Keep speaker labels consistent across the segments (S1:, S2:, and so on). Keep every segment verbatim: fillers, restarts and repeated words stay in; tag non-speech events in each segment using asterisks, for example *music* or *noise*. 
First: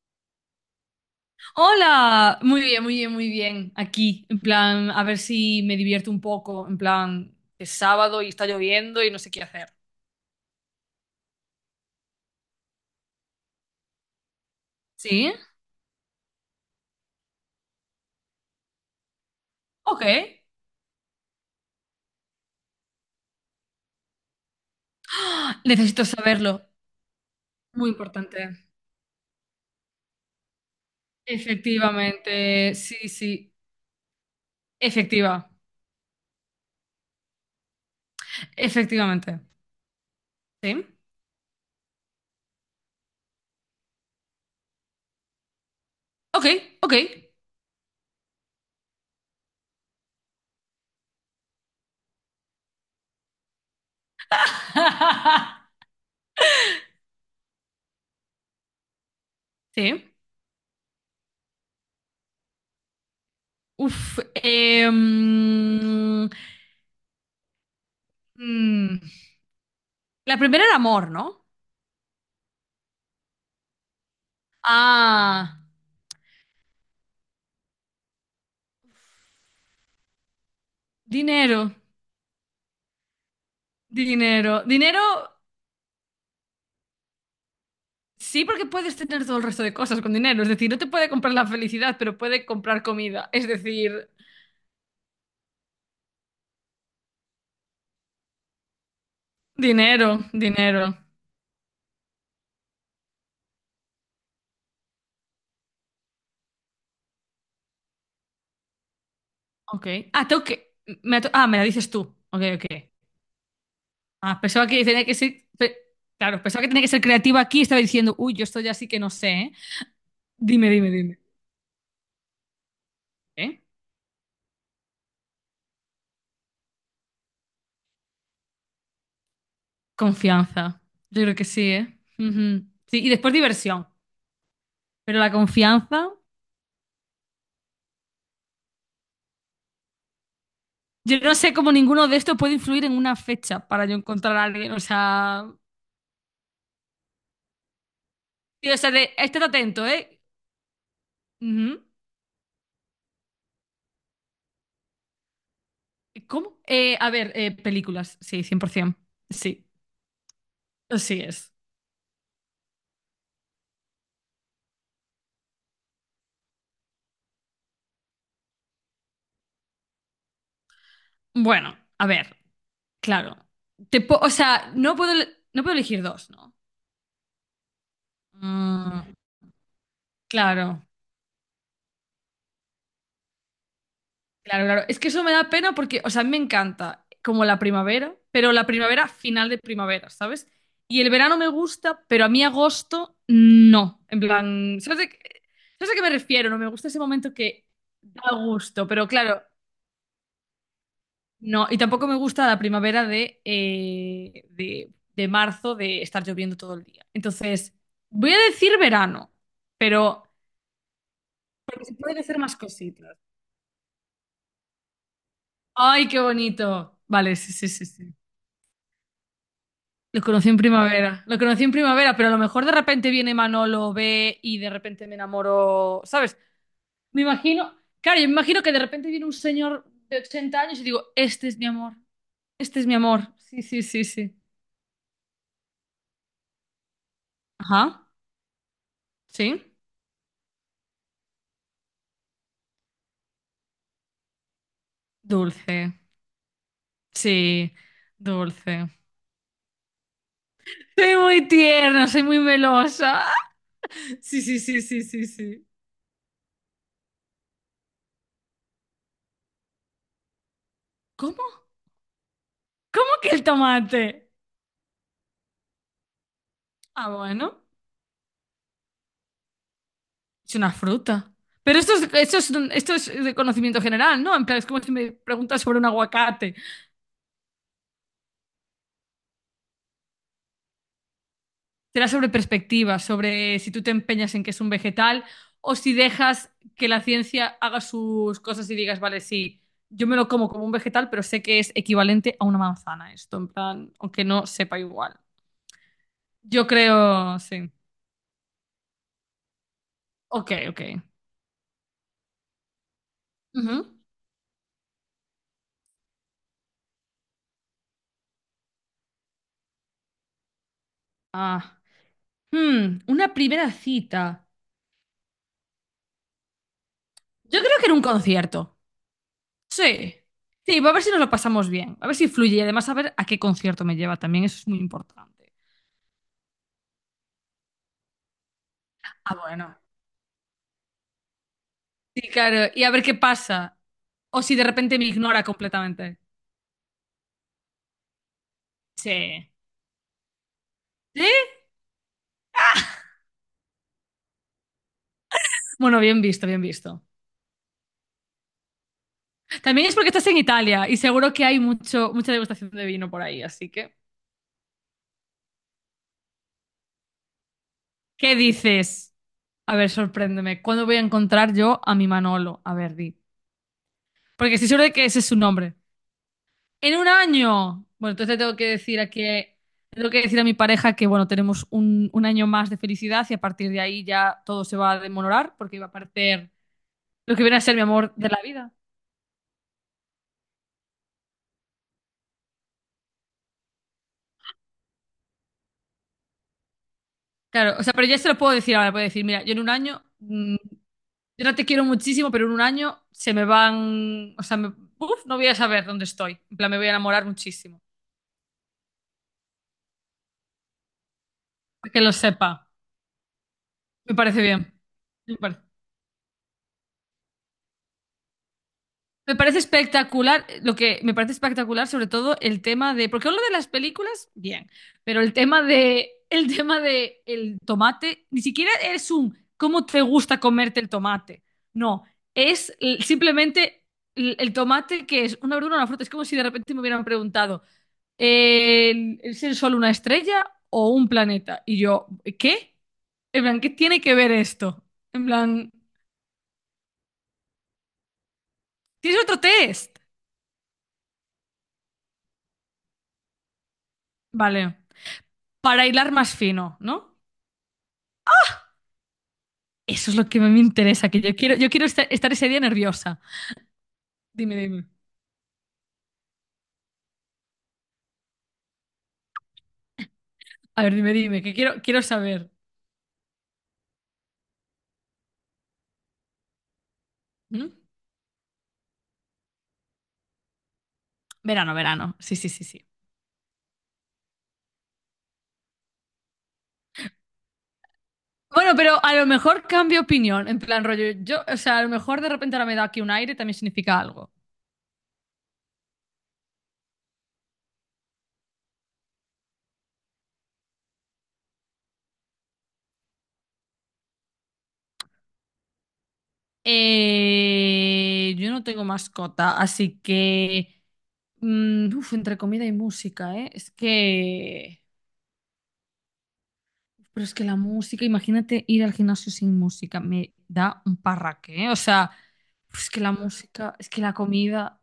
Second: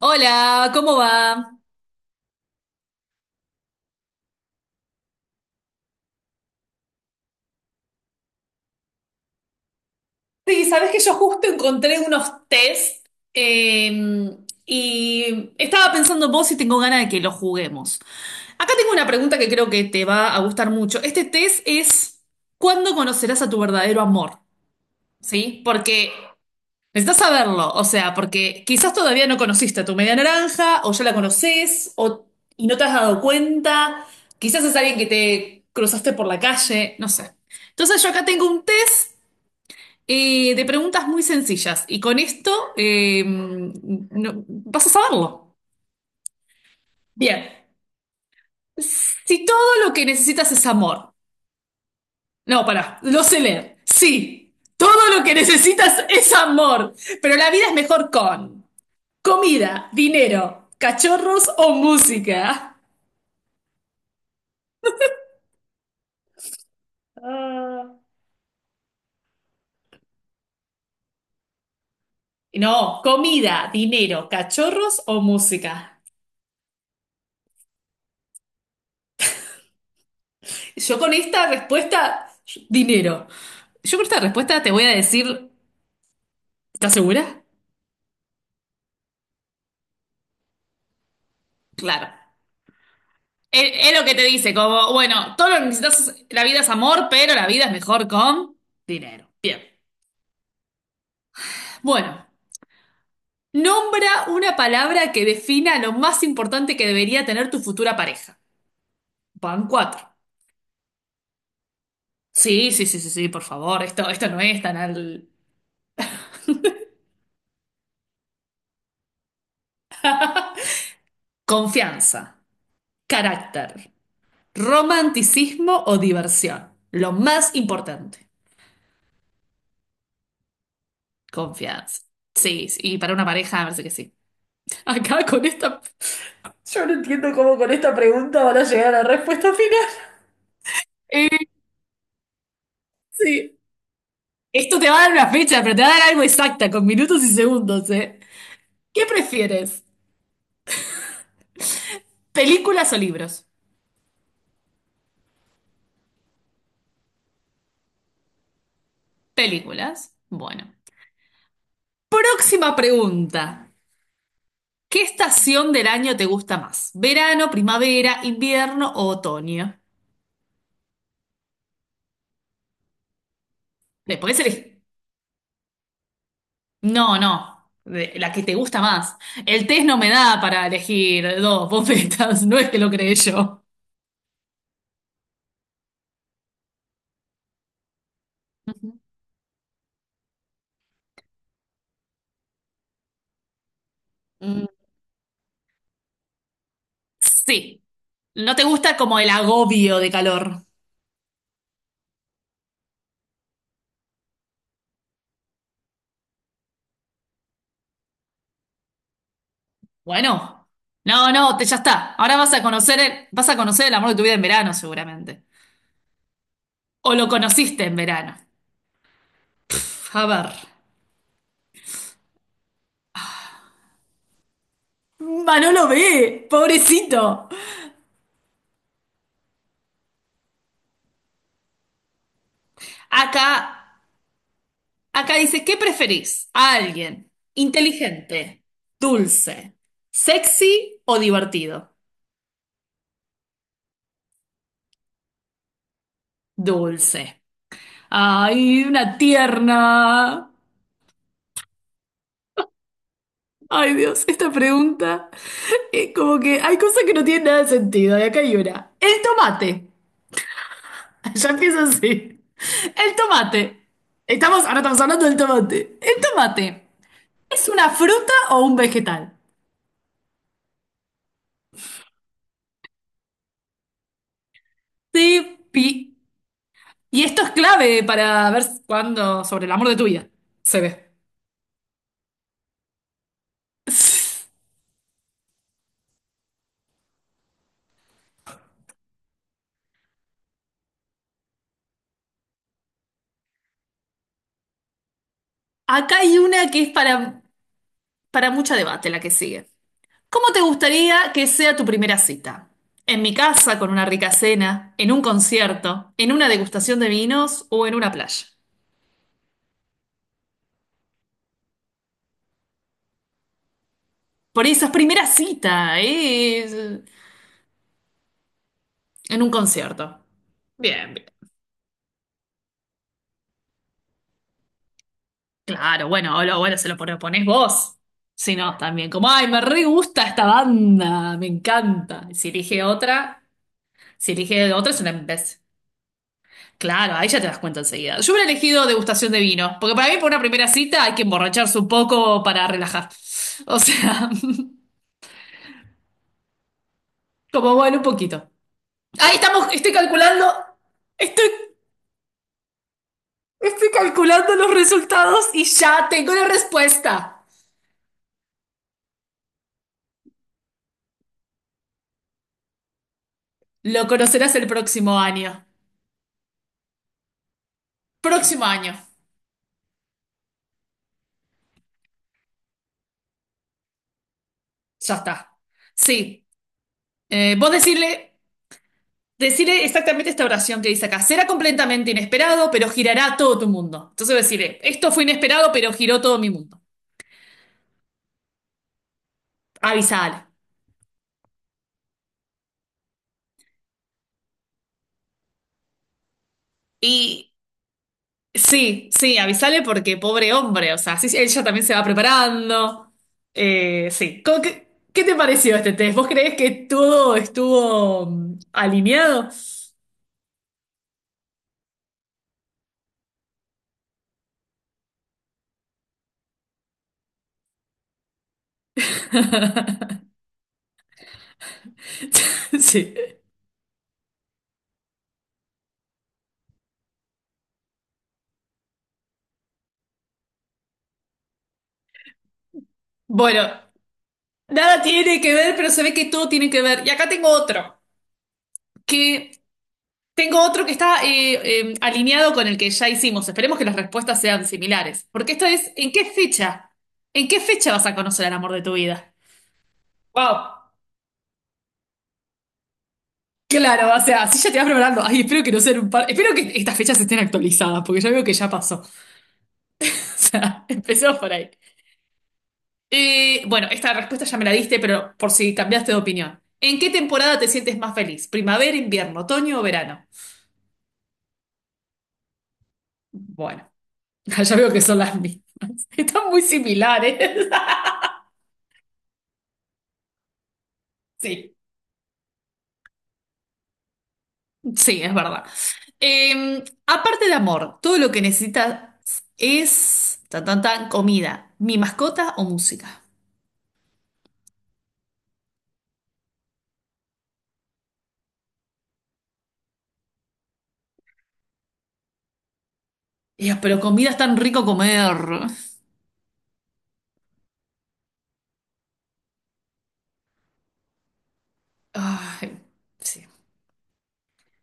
S1: Hola, ¿cómo va?
S2: Hola, muy bien, muy bien, muy bien. Aquí, en plan, a ver si me divierto un poco, en plan, es sábado y está lloviendo y no sé qué hacer.
S1: Sí, sabes que yo justo encontré unos test eh,
S2: ¿Sí?
S1: y estaba pensando en vos y tengo ganas de que los juguemos. Acá tengo una pregunta que creo que
S2: Ok.
S1: te va a gustar mucho. Este test es ¿cuándo conocerás a tu verdadero amor? ¿Sí?
S2: Necesito
S1: Porque
S2: saberlo.
S1: necesitas saberlo, o
S2: Muy
S1: sea, porque
S2: importante.
S1: quizás todavía no conociste a tu media naranja o ya la conoces o, y
S2: Efectivamente,
S1: no te has
S2: sí,
S1: dado
S2: sí.
S1: cuenta. Quizás es alguien que
S2: Efectiva.
S1: te cruzaste por la calle, no sé. Entonces yo acá tengo un test.
S2: Efectivamente.
S1: Eh, de
S2: ¿Sí?
S1: preguntas muy sencillas. Y con esto eh, no- vas a saberlo.
S2: Ok, ok.
S1: Bien. Si todo lo que necesitas es amor. No, pará, lo sé leer. Sí, todo lo que
S2: *laughs*
S1: necesitas es amor. Pero la vida es mejor con comida,
S2: Sí.
S1: dinero, cachorros o música.
S2: Uf. em,
S1: Ah,
S2: mm, la primera era amor, ¿no?
S1: no, comida, dinero, cachorros o
S2: Ah.
S1: música. Yo con esta
S2: Dinero,
S1: respuesta, dinero. Yo con esta respuesta
S2: dinero,
S1: te voy a
S2: dinero,
S1: decir, ¿estás segura?
S2: sí, porque puedes tener todo el resto de cosas con dinero. Es decir, no te puede comprar la felicidad,
S1: Claro.
S2: pero puede comprar comida. Es
S1: Es, es lo
S2: decir,
S1: que te dice, como, bueno, todo lo que necesitas, es- la vida es amor, pero la vida es mejor con dinero. Bien.
S2: dinero, dinero.
S1: Bueno, nombra una palabra que defina lo más importante que debería tener tu futura pareja. Van
S2: Ok.
S1: cuatro.
S2: Ah, tengo que. Me ha to- ah, Me la dices tú. Ok, ok.
S1: Sí, sí, sí, sí, sí, por favor, esto, esto no
S2: Ah,
S1: es
S2: pensaba
S1: tan
S2: que tenía que
S1: al...
S2: ser. pe- Claro, pensaba que tenía que ser creativa aquí y estaba diciendo, uy, yo esto ya sí que no sé, ¿eh? Dime, dime, dime.
S1: Confianza,
S2: ¿Eh?
S1: carácter, romanticismo o diversión. Lo más importante,
S2: Confianza. Yo creo que sí, ¿eh?
S1: confianza.
S2: Ujú.
S1: Sí, sí, y
S2: Sí, y
S1: para una
S2: después
S1: pareja, me parece
S2: diversión.
S1: que sí. *laughs*
S2: Pero
S1: Acá
S2: la
S1: con esta...
S2: confianza.
S1: Yo no entiendo cómo con esta pregunta van a llegar a la respuesta final.
S2: Yo
S1: Eh,
S2: no sé cómo ninguno de estos puede influir en una
S1: sí.
S2: fecha para yo encontrar a alguien.
S1: Esto
S2: O
S1: te va a dar una
S2: sea,
S1: fecha, pero te va a dar algo exacta, con minutos y segundos, ¿eh?
S2: tío, o sea,
S1: ¿Qué
S2: de, estate
S1: prefieres?
S2: atento, ¿eh? Ujú.
S1: ¿Películas o libros?
S2: ¿Cómo? Eh, a ver, eh, películas, sí, cien por ciento. Sí,
S1: Películas. Bueno.
S2: así es.
S1: Próxima pregunta. ¿Qué estación del año te gusta más? ¿Verano, primavera, invierno o otoño?
S2: Bueno, a ver, claro. Te
S1: Le
S2: po- o
S1: podés elegir.
S2: sea, no puedo, el- no puedo elegir dos, ¿no?
S1: No, no. De- la que te gusta
S2: Mm,
S1: más. El test no me da para
S2: claro.
S1: elegir dos bofetas, *laughs* no es que lo creé yo.
S2: Claro, claro. Es que eso me da pena porque, o sea, a mí me encanta como la primavera, pero la primavera final de primavera, ¿sabes? Y el verano me gusta, pero a mí agosto no. En
S1: Ujú.
S2: plan, ¿sabes, de qué- ¿sabes a qué me refiero? No me gusta ese momento que
S1: Sí.
S2: da
S1: ¿No te
S2: gusto,
S1: gusta
S2: pero
S1: como el
S2: claro,
S1: agobio de calor?
S2: no. Y tampoco me gusta la primavera de, eh, de, de marzo, de estar lloviendo todo el día. Entonces, voy a decir verano, pero
S1: Bueno, no, no, te- ya
S2: se
S1: está.
S2: pueden
S1: Ahora
S2: hacer
S1: vas
S2: más
S1: a conocer
S2: cositas.
S1: el, vas a conocer el amor de tu vida en verano, seguramente.
S2: ¡Ay, qué bonito!
S1: O lo
S2: Vale, sí, sí,
S1: conociste
S2: sí,
S1: en
S2: sí.
S1: verano.
S2: Lo
S1: A
S2: conocí
S1: ver.
S2: en primavera. Lo conocí en primavera, pero a lo mejor de repente viene Manolo, ve y de repente me
S1: Manolo
S2: enamoro,
S1: ve,
S2: ¿sabes?
S1: pobrecito.
S2: Me imagino, claro, yo me imagino que de repente viene un señor de ochenta años y digo, este es mi amor, este es mi amor.
S1: Acá,
S2: Sí, sí, sí, sí.
S1: acá dice, ¿qué preferís? ¿A alguien
S2: Ajá,
S1: inteligente,
S2: sí.
S1: dulce, sexy o divertido?
S2: Dulce,
S1: Dulce.
S2: sí,
S1: Ay,
S2: dulce.
S1: una tierna.
S2: Soy muy tierna, soy muy melosa.
S1: Ay, Dios,
S2: Sí,
S1: esta
S2: sí, sí, sí, sí,
S1: pregunta
S2: sí.
S1: es como que hay cosas que no tienen nada de sentido, y acá hay una. El tomate. *laughs*
S2: ¿Cómo?
S1: Ya empieza así.
S2: ¿Cómo
S1: El
S2: que el
S1: tomate.
S2: tomate?
S1: Estamos, ahora estamos hablando del tomate. El tomate,
S2: Ah, bueno.
S1: ¿es una fruta o un vegetal?
S2: Es una fruta. Pero esto es, esto es, esto es de conocimiento general, ¿no? En plan, es como si me
S1: Sí,
S2: preguntas sobre un
S1: pi.
S2: aguacate.
S1: Y esto es clave para ver cuándo, sobre el amor de tu vida, se ve.
S2: Será sobre perspectivas, sobre si tú te empeñas en que es un vegetal o si dejas que la ciencia haga sus cosas y digas, vale, sí, yo me lo como como un vegetal, pero sé que es equivalente a una manzana esto, en plan, aunque no sepa igual.
S1: Acá hay
S2: Yo
S1: una que es
S2: creo,
S1: para,
S2: sí.
S1: para mucho debate, la que sigue. ¿Cómo
S2: Ok,
S1: te
S2: ok.
S1: gustaría que sea tu primera cita? ¿En mi casa
S2: Ujú.
S1: con una rica cena, en un concierto, en una degustación de vinos o en una playa?
S2: Ah. Hmm, una primera cita.
S1: Por esas primeras citas, en
S2: Yo creo que en un concierto.
S1: un
S2: Sí,
S1: concierto.
S2: sí, va a ver si
S1: Bien,
S2: nos
S1: bien.
S2: lo pasamos bien, a ver si fluye y además a ver a qué concierto me lleva también, eso es muy importante.
S1: Claro, bueno, o lo- bueno, se lo propones vos. Si no, también como,
S2: Ah,
S1: ay, me
S2: bueno.
S1: re gusta esta banda, me encanta.
S2: Sí,
S1: Si
S2: claro,
S1: elige
S2: y a ver qué
S1: otra,
S2: pasa.
S1: si
S2: O si de
S1: elige otra
S2: repente
S1: es
S2: me
S1: una
S2: ignora
S1: imbécil.
S2: completamente.
S1: Claro, ahí ya te das cuenta enseguida. Yo hubiera elegido degustación de
S2: Sí.
S1: vino, porque para mí, por una primera cita, hay que
S2: ¿Sí?
S1: emborracharse un poco para relajar. O sea, *laughs*
S2: Bueno, bien visto, bien visto.
S1: como bueno, un poquito. Ahí estamos,
S2: También
S1: estoy
S2: es porque estás en
S1: calculando,
S2: Italia y seguro que
S1: estoy,
S2: hay mucho, mucha degustación de vino por ahí, así
S1: estoy
S2: que.
S1: calculando los resultados y ya tengo la respuesta.
S2: ¿Qué dices? A ver, sorpréndeme. ¿Cuándo voy a encontrar yo a mi Manolo? A ver, di.
S1: Lo conocerás
S2: Porque
S1: el
S2: estoy seguro de que
S1: próximo
S2: ese es su
S1: año.
S2: nombre. En un año. Bueno, entonces tengo
S1: Próximo
S2: que
S1: año.
S2: decir a que tengo que decir a mi pareja que bueno, tenemos un, un año más de felicidad y a partir de ahí ya todo se va a
S1: Ya
S2: demorar
S1: está.
S2: porque va a
S1: Sí.
S2: parecer lo que
S1: Eh,
S2: viene a
S1: vos
S2: ser mi amor de
S1: decirle,
S2: la vida.
S1: decirle exactamente esta oración que dice acá. Será completamente inesperado, pero girará todo tu mundo. Entonces decirle, esto fue inesperado, pero giró todo mi mundo.
S2: Claro, o sea, pero ya se lo puedo decir ahora, puedo decir, mira, yo en un año,
S1: Avisale.
S2: mm, yo no te quiero muchísimo, pero en un año se me van, o sea, me- uf, no voy a saber dónde estoy. En plan, me voy a enamorar
S1: Y
S2: muchísimo.
S1: sí, sí, avisale porque pobre hombre, o sea, sí, sí, ella también se
S2: Que
S1: va
S2: lo sepa.
S1: preparando. Eh,
S2: Me
S1: sí.
S2: parece
S1: ¿Cómo
S2: bien.
S1: que- qué, te
S2: Me parece.
S1: pareció este test? ¿Vos creés que todo estuvo mm,
S2: Me
S1: alineado?
S2: parece espectacular, lo que me parece espectacular sobre todo el tema de, porque lo de las películas, bien, pero el tema de, el tema de el tomate, ni siquiera es un cómo te
S1: *laughs*
S2: gusta comerte el tomate, no, es l-
S1: Sí.
S2: simplemente l- el, tomate que es una verdura, una fruta, es como si de repente me hubieran preguntado, eh, ¿es el sol una estrella o un planeta? Y yo, ¿qué? En plan,
S1: Bueno,
S2: ¿qué tiene que ver esto?
S1: nada
S2: En
S1: tiene que
S2: plan,
S1: ver, pero se ve que todo tiene que ver. Y acá tengo otro,
S2: ¿tienes otro
S1: que
S2: test?
S1: tengo otro que está eh, eh, alineado con el que ya hicimos. Esperemos que las respuestas sean
S2: Vale,
S1: similares. Porque esto
S2: para
S1: es,
S2: hilar
S1: ¿en qué
S2: más fino,
S1: fecha?
S2: ¿no?
S1: ¿En qué fecha vas a conocer al amor de tu vida?
S2: Eso es lo que me
S1: Wow,
S2: interesa, que yo quiero, yo quiero estar, estar ese día nerviosa.
S1: claro, o sea,
S2: Dime,
S1: así ya te vas
S2: dime.
S1: preparando. Ay, espero que no sean un par. Espero que estas fechas estén actualizadas, porque ya veo que ya pasó. *laughs* O
S2: A
S1: sea,
S2: ver, dime,
S1: empezó
S2: dime,
S1: por
S2: que
S1: ahí.
S2: quiero, quiero saber.
S1: Eh, bueno, esta respuesta ya me la diste, pero por si cambiaste de opinión. ¿En qué temporada te
S2: ¿Mm?
S1: sientes más feliz? ¿Primavera, invierno, otoño o verano?
S2: Verano, verano. Sí, sí, sí, sí.
S1: Bueno, *laughs* ya veo que son las mismas. Están muy similares. *laughs*
S2: Bueno, pero a lo mejor cambio opinión, en plan rollo. Yo, o
S1: Sí,
S2: sea, a lo mejor de repente ahora me da aquí un aire, también significa algo.
S1: sí, es verdad. Eh, aparte de amor, todo lo que necesitas es tan, tan, tan, comida, mi mascota o música.
S2: Eh, yo no tengo mascota, así que... mm, uf, entre comida y música, ¿eh? Es
S1: Ya, pero comida es tan
S2: que...
S1: rico comer.
S2: Pero es que la música, imagínate ir al gimnasio sin música, me da un parraque, ¿eh? O sea,
S1: Ay,
S2: pues es que la
S1: sí.
S2: música, es que la comida.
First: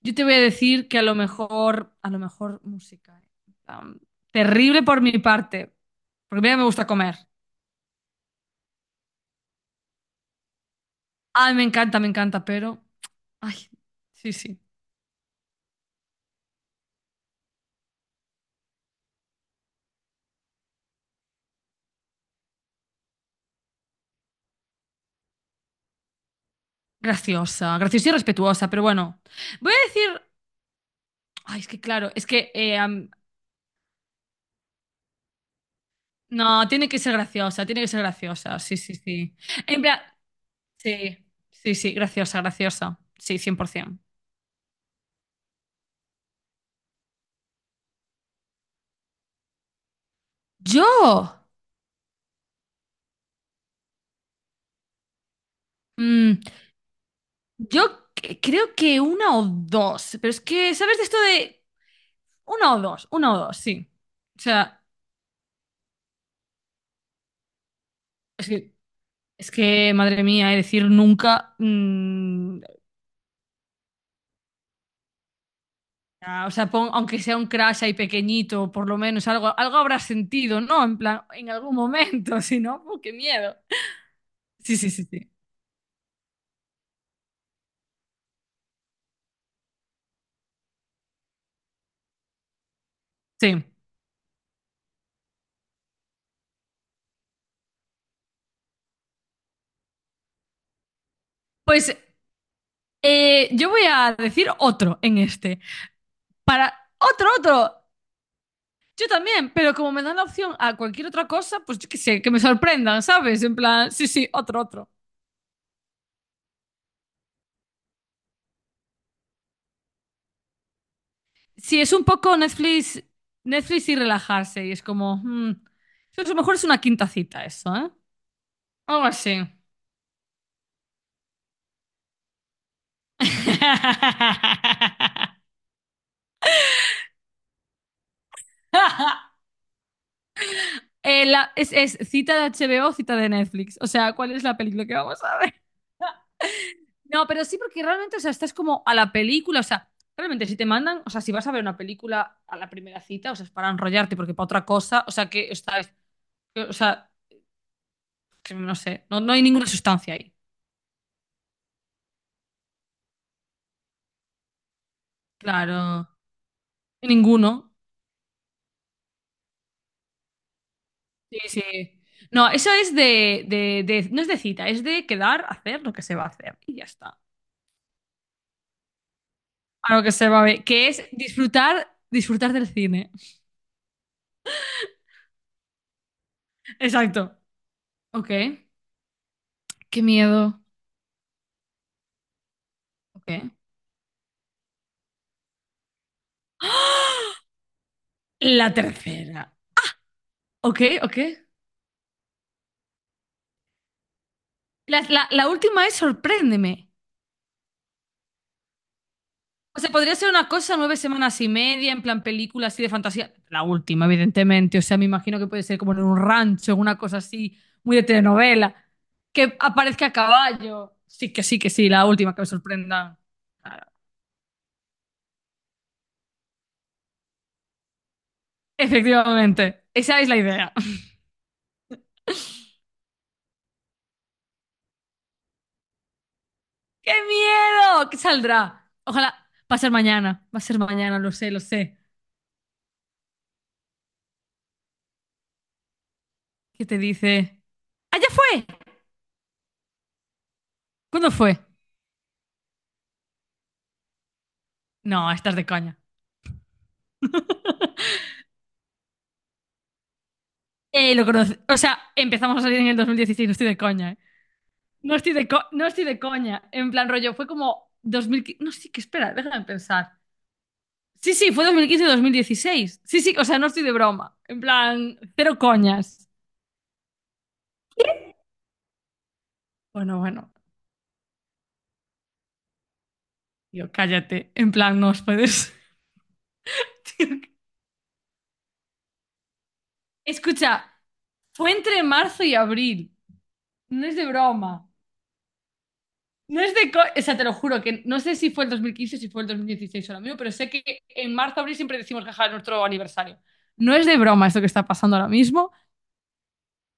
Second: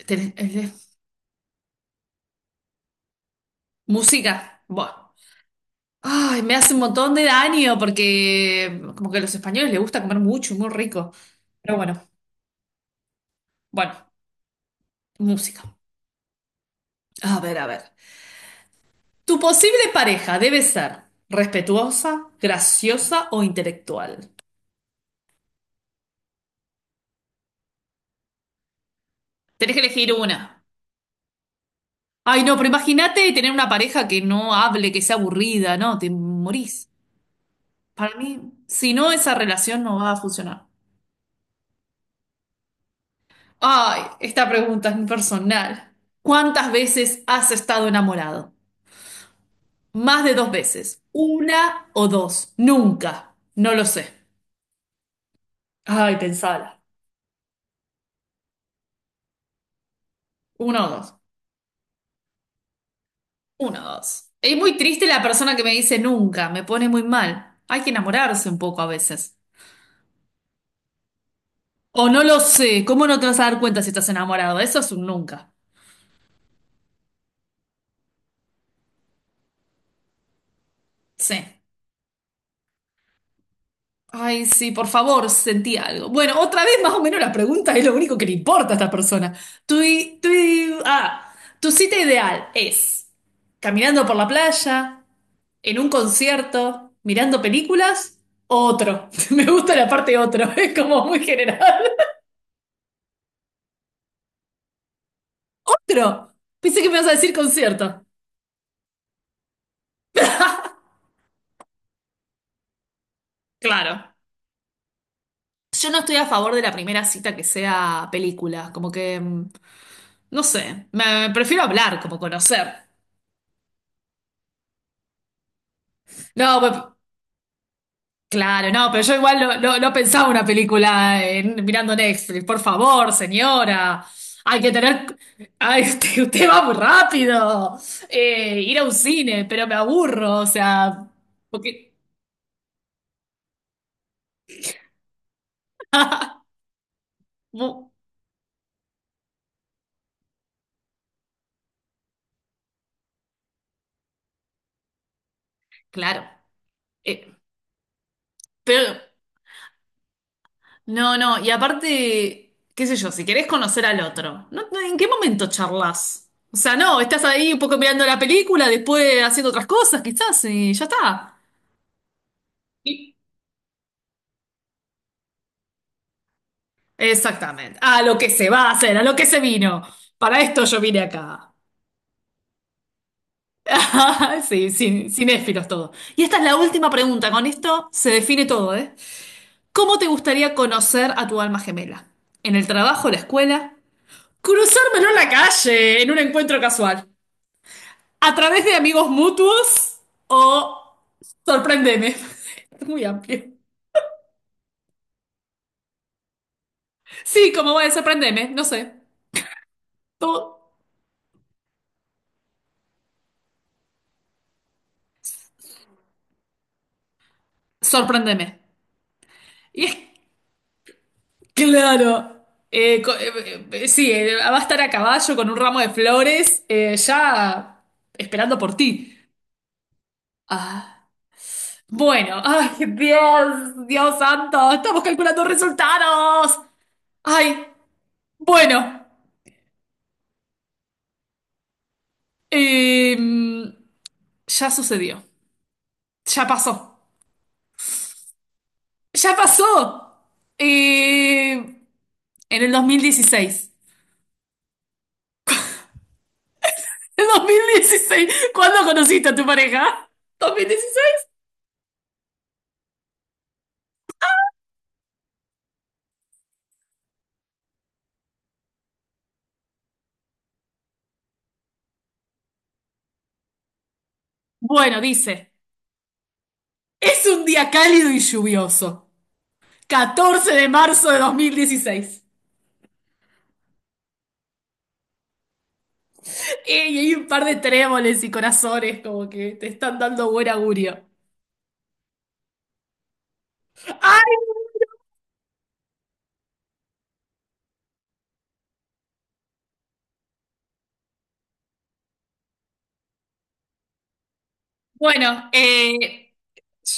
S2: Yo te
S1: Tenés-
S2: voy a
S1: eh,
S2: decir que a lo mejor, a lo mejor música. ¿Eh? En plan,
S1: música.
S2: terrible por mi
S1: Bueno.
S2: parte,
S1: Ay,
S2: porque a
S1: me
S2: mí me
S1: hace un
S2: gusta
S1: montón
S2: comer.
S1: de daño porque como que a los españoles les gusta comer mucho, muy rico.
S2: Ay, me
S1: Pero
S2: encanta,
S1: bueno,
S2: me encanta, pero. Ay,
S1: bueno,
S2: sí, sí.
S1: música. A ver, a ver. Tu posible pareja debe ser respetuosa, graciosa o intelectual.
S2: Graciosa, graciosa y respetuosa, pero bueno. Voy
S1: Tenés que
S2: a
S1: elegir
S2: decir.
S1: una.
S2: Ay, es que claro, es
S1: Ay,
S2: que.
S1: no, pero
S2: Eh, am-
S1: imagínate tener una pareja que no hable, que sea aburrida, ¿no? Te
S2: no, tiene
S1: morís.
S2: que ser graciosa, tiene que ser
S1: Para mí,
S2: graciosa, sí,
S1: si
S2: sí,
S1: no, esa
S2: sí. En
S1: relación no
S2: plan,
S1: va a funcionar.
S2: sí, sí, sí, graciosa, graciosa. Sí, cien por ciento.
S1: Ay, esta pregunta es muy personal. ¿Cuántas veces has estado enamorado? Más de dos veces.
S2: Yo,
S1: ¿Una o dos? Nunca. No lo sé. Ay,
S2: mm,
S1: pensala.
S2: yo c- creo que una o dos, pero es que,
S1: Una o
S2: ¿sabes de
S1: dos.
S2: esto de una o dos? Una o dos, sí.
S1: Una o dos.
S2: O
S1: Es muy
S2: sea,
S1: triste la persona que me dice nunca. Me pone muy mal. Hay que
S2: es
S1: enamorarse un
S2: que,
S1: poco a veces.
S2: es que madre mía, eh, decir nunca,
S1: O no lo
S2: mm,
S1: sé. ¿Cómo no te vas a dar cuenta si estás enamorado? Eso es un nunca.
S2: ah, o sea, pon- aunque sea un crash ahí pequeñito, por lo menos algo, algo habrá sentido, ¿no? En plan,
S1: Sí.
S2: en algún momento, *laughs* si no, ¡uh, qué miedo!
S1: Ay, sí,
S2: Sí,
S1: por
S2: sí, sí,
S1: favor,
S2: sí.
S1: sentí algo. Bueno, otra vez más o menos la pregunta es lo único que le importa a esta persona. Tu, i- tu, i- ah, Tu cita ideal es
S2: Sí.
S1: caminando por la playa, en un concierto, mirando películas, otro. *laughs* Me gusta la parte otro, *laughs* es como muy general.
S2: Pues eh, yo voy a decir otro en este.
S1: Otro.
S2: Para
S1: Pensé que me ibas a
S2: otro,
S1: decir
S2: otro.
S1: concierto.
S2: Yo también, pero como me dan la opción a
S1: *laughs*
S2: cualquier otra cosa, pues yo qué sé, que me sorprendan, ¿sabes? En plan, sí,
S1: Claro.
S2: sí, otro, otro.
S1: Yo no estoy a favor de la primera cita que sea película, como que... mm, no sé, me, me prefiero
S2: Sí, es
S1: hablar,
S2: un
S1: como
S2: poco
S1: conocer.
S2: Netflix, Netflix y relajarse, y es como, mm, a lo mejor es una
S1: No,
S2: quinta cita eso, ¿eh?
S1: claro, no, pero
S2: Algo
S1: yo
S2: así.
S1: igual no, no- no pensaba una película en- mirando Netflix. Por favor, señora. Hay que
S2: *laughs*
S1: tener. Ay, *laughs* usted, usted va muy rápido. Eh, ir a un cine, pero me aburro. O sea,
S2: Eh, la- es,
S1: porque.
S2: es cita de H B O, cita de Netflix. O sea, ¿cuál es la película que vamos a ver?
S1: *laughs*
S2: No, pero sí, porque
S1: Bu-
S2: realmente, o sea, estás como a la película, o sea, realmente si te mandan, o sea, si vas a ver una película a la primera cita, o sea, es para enrollarte, porque para otra cosa, o sea, que estás,
S1: Claro.
S2: que- o sea,
S1: Eh,
S2: que no
S1: pero,
S2: sé, no, no hay ninguna sustancia ahí.
S1: no, no, y aparte, qué sé yo, si querés conocer al otro, ¿no? No, ¿en qué momento
S2: Claro,
S1: charlas? O sea, no, estás ahí un
S2: ninguno.
S1: poco mirando la película, después haciendo otras cosas, quizás, y ya está.
S2: Sí, sí. No, eso es de, de, de- no es de cita, es de quedar, hacer lo que se va a hacer y ya está.
S1: Exactamente. A lo que se va a hacer, a lo que se vino.
S2: A lo que se
S1: Para
S2: va a ver,
S1: esto yo
S2: que
S1: vine
S2: es
S1: acá.
S2: disfrutar, disfrutar del cine.
S1: *laughs* Sí, sin, cinéfilos todo. Y esta es la última pregunta.
S2: Exacto.
S1: Con esto se
S2: Ok.
S1: define todo, ¿eh? ¿Cómo
S2: Qué
S1: te gustaría
S2: miedo.
S1: conocer a tu alma gemela? ¿En el trabajo, la
S2: Ok.
S1: escuela? ¿Cruzármelo en la calle, en un encuentro casual?
S2: ¡Ah!
S1: ¿A través
S2: La
S1: de amigos
S2: tercera.
S1: mutuos?
S2: Ok,
S1: ¿O
S2: ok.
S1: sorprendeme? *laughs* Es muy amplio.
S2: La, la- la última es Sorpréndeme.
S1: Sí, como voy a sorprendeme, no sé.
S2: O sea, podría ser
S1: Todo
S2: una cosa Nueve semanas y media, en plan película así de fantasía. La última, evidentemente. O sea, me imagino que puede ser como en un rancho, en una cosa así, muy de
S1: sorprendeme.
S2: telenovela. Que
S1: Y es
S2: aparezca a caballo. Sí, que sí, que sí, la
S1: claro.
S2: última, que me
S1: Eh, co-
S2: sorprenda.
S1: eh, eh,
S2: Claro.
S1: sí, eh, va a estar a caballo con un ramo de flores, eh, ya esperando por ti.
S2: Efectivamente, esa es la idea.
S1: Ah,
S2: *laughs*
S1: bueno, *laughs* ay, Dios, Dios santo, estamos calculando resultados.
S2: ¡Qué
S1: Ay,
S2: miedo! ¿Qué saldrá?
S1: bueno,
S2: Ojalá. Va a ser mañana, va a ser mañana, lo sé, lo sé.
S1: em, ya sucedió, ya pasó,
S2: ¿Qué te dice? ¡Allá fue!
S1: ya pasó.
S2: ¿Cuándo
S1: Eh,
S2: fue?
S1: en el dos mil dieciséis.
S2: No, estás de caña.
S1: *laughs* ¿En
S2: *laughs*
S1: dos mil dieciséis? ¿Cuándo conociste a tu pareja?
S2: Eh, lo
S1: ¿dos mil dieciséis?
S2: conocí. O sea, empezamos a salir en el dos mil dieciséis, no estoy de coña, ¿eh? No estoy de, co- no estoy de coña. En plan, rollo, fue como dos mil quince. No, sí, que espera, déjame pensar. Sí, sí, fue dos dos mil quince, mil dieciséis. Sí, sí, o sea, no estoy de broma. En
S1: Bueno,
S2: plan,
S1: dice.
S2: cero coñas.
S1: Es un día cálido y lluvioso.
S2: Bueno,
S1: Catorce
S2: bueno,
S1: de marzo de 2016.
S2: tío, cállate. En plan, no os puedes.
S1: Eh, Y
S2: *laughs*
S1: hay un
S2: Tío,
S1: par de tréboles y corazones como que te están dando buen
S2: escucha,
S1: augurio.
S2: fue entre marzo y abril. No es
S1: ¡Ay,
S2: de
S1: no!
S2: broma. No es de. Co- O sea, te lo juro que no sé si fue el dos mil quince, si fue el dos mil dieciséis o lo mismo, pero sé que en marzo, abril siempre decimos que es nuestro aniversario. No es de broma esto que está pasando ahora
S1: Bueno,
S2: mismo.
S1: eh,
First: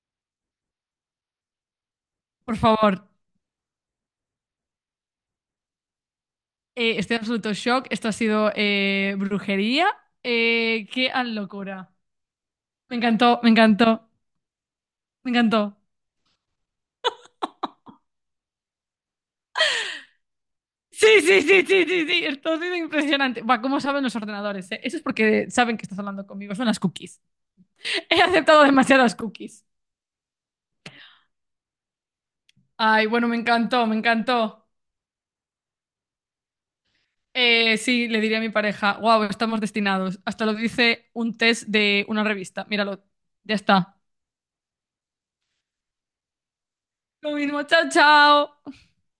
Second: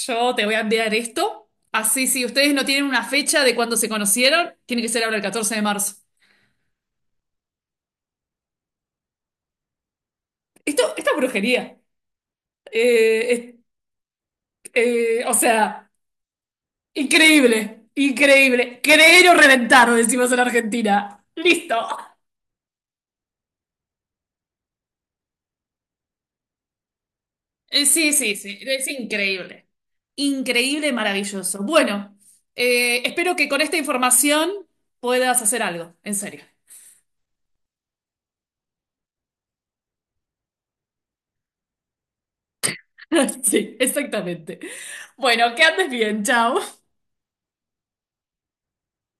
S1: yo te voy a enviar esto. Así, si ustedes
S2: Por
S1: no tienen
S2: favor,
S1: una fecha de cuándo se conocieron, tiene que ser ahora el catorce de marzo.
S2: eh, estoy en absoluto shock. Esto ha sido eh, brujería.
S1: Esto,
S2: Eh,
S1: esta
S2: qué
S1: es brujería.
S2: locura. Me
S1: Eh,
S2: encantó, me
S1: es-
S2: encantó,
S1: eh,
S2: me
S1: o
S2: encantó.
S1: sea, increíble, increíble. Creer o reventar, decimos en
S2: Sí,
S1: Argentina.
S2: sí, sí,
S1: Listo.
S2: sí, sí, sí. Esto ha sido impresionante. Buah, ¿cómo saben los ordenadores, eh? Eso es porque saben que estás hablando conmigo. Son las cookies.
S1: Eh,
S2: *laughs*
S1: Sí,
S2: He
S1: sí, sí,
S2: aceptado
S1: es
S2: demasiadas cookies.
S1: increíble. Increíble, maravilloso. Bueno, eh,
S2: Ay, bueno,
S1: espero
S2: me
S1: que con esta
S2: encantó, me
S1: información
S2: encantó.
S1: puedas hacer algo, en serio.
S2: Eh, sí, le diría a mi pareja, wow, estamos destinados. Hasta lo dice un test de una revista. Míralo.
S1: *laughs*
S2: Ya
S1: Sí,
S2: está.
S1: exactamente. Bueno, que andes bien, chao.
S2: Lo mismo, chao, chao.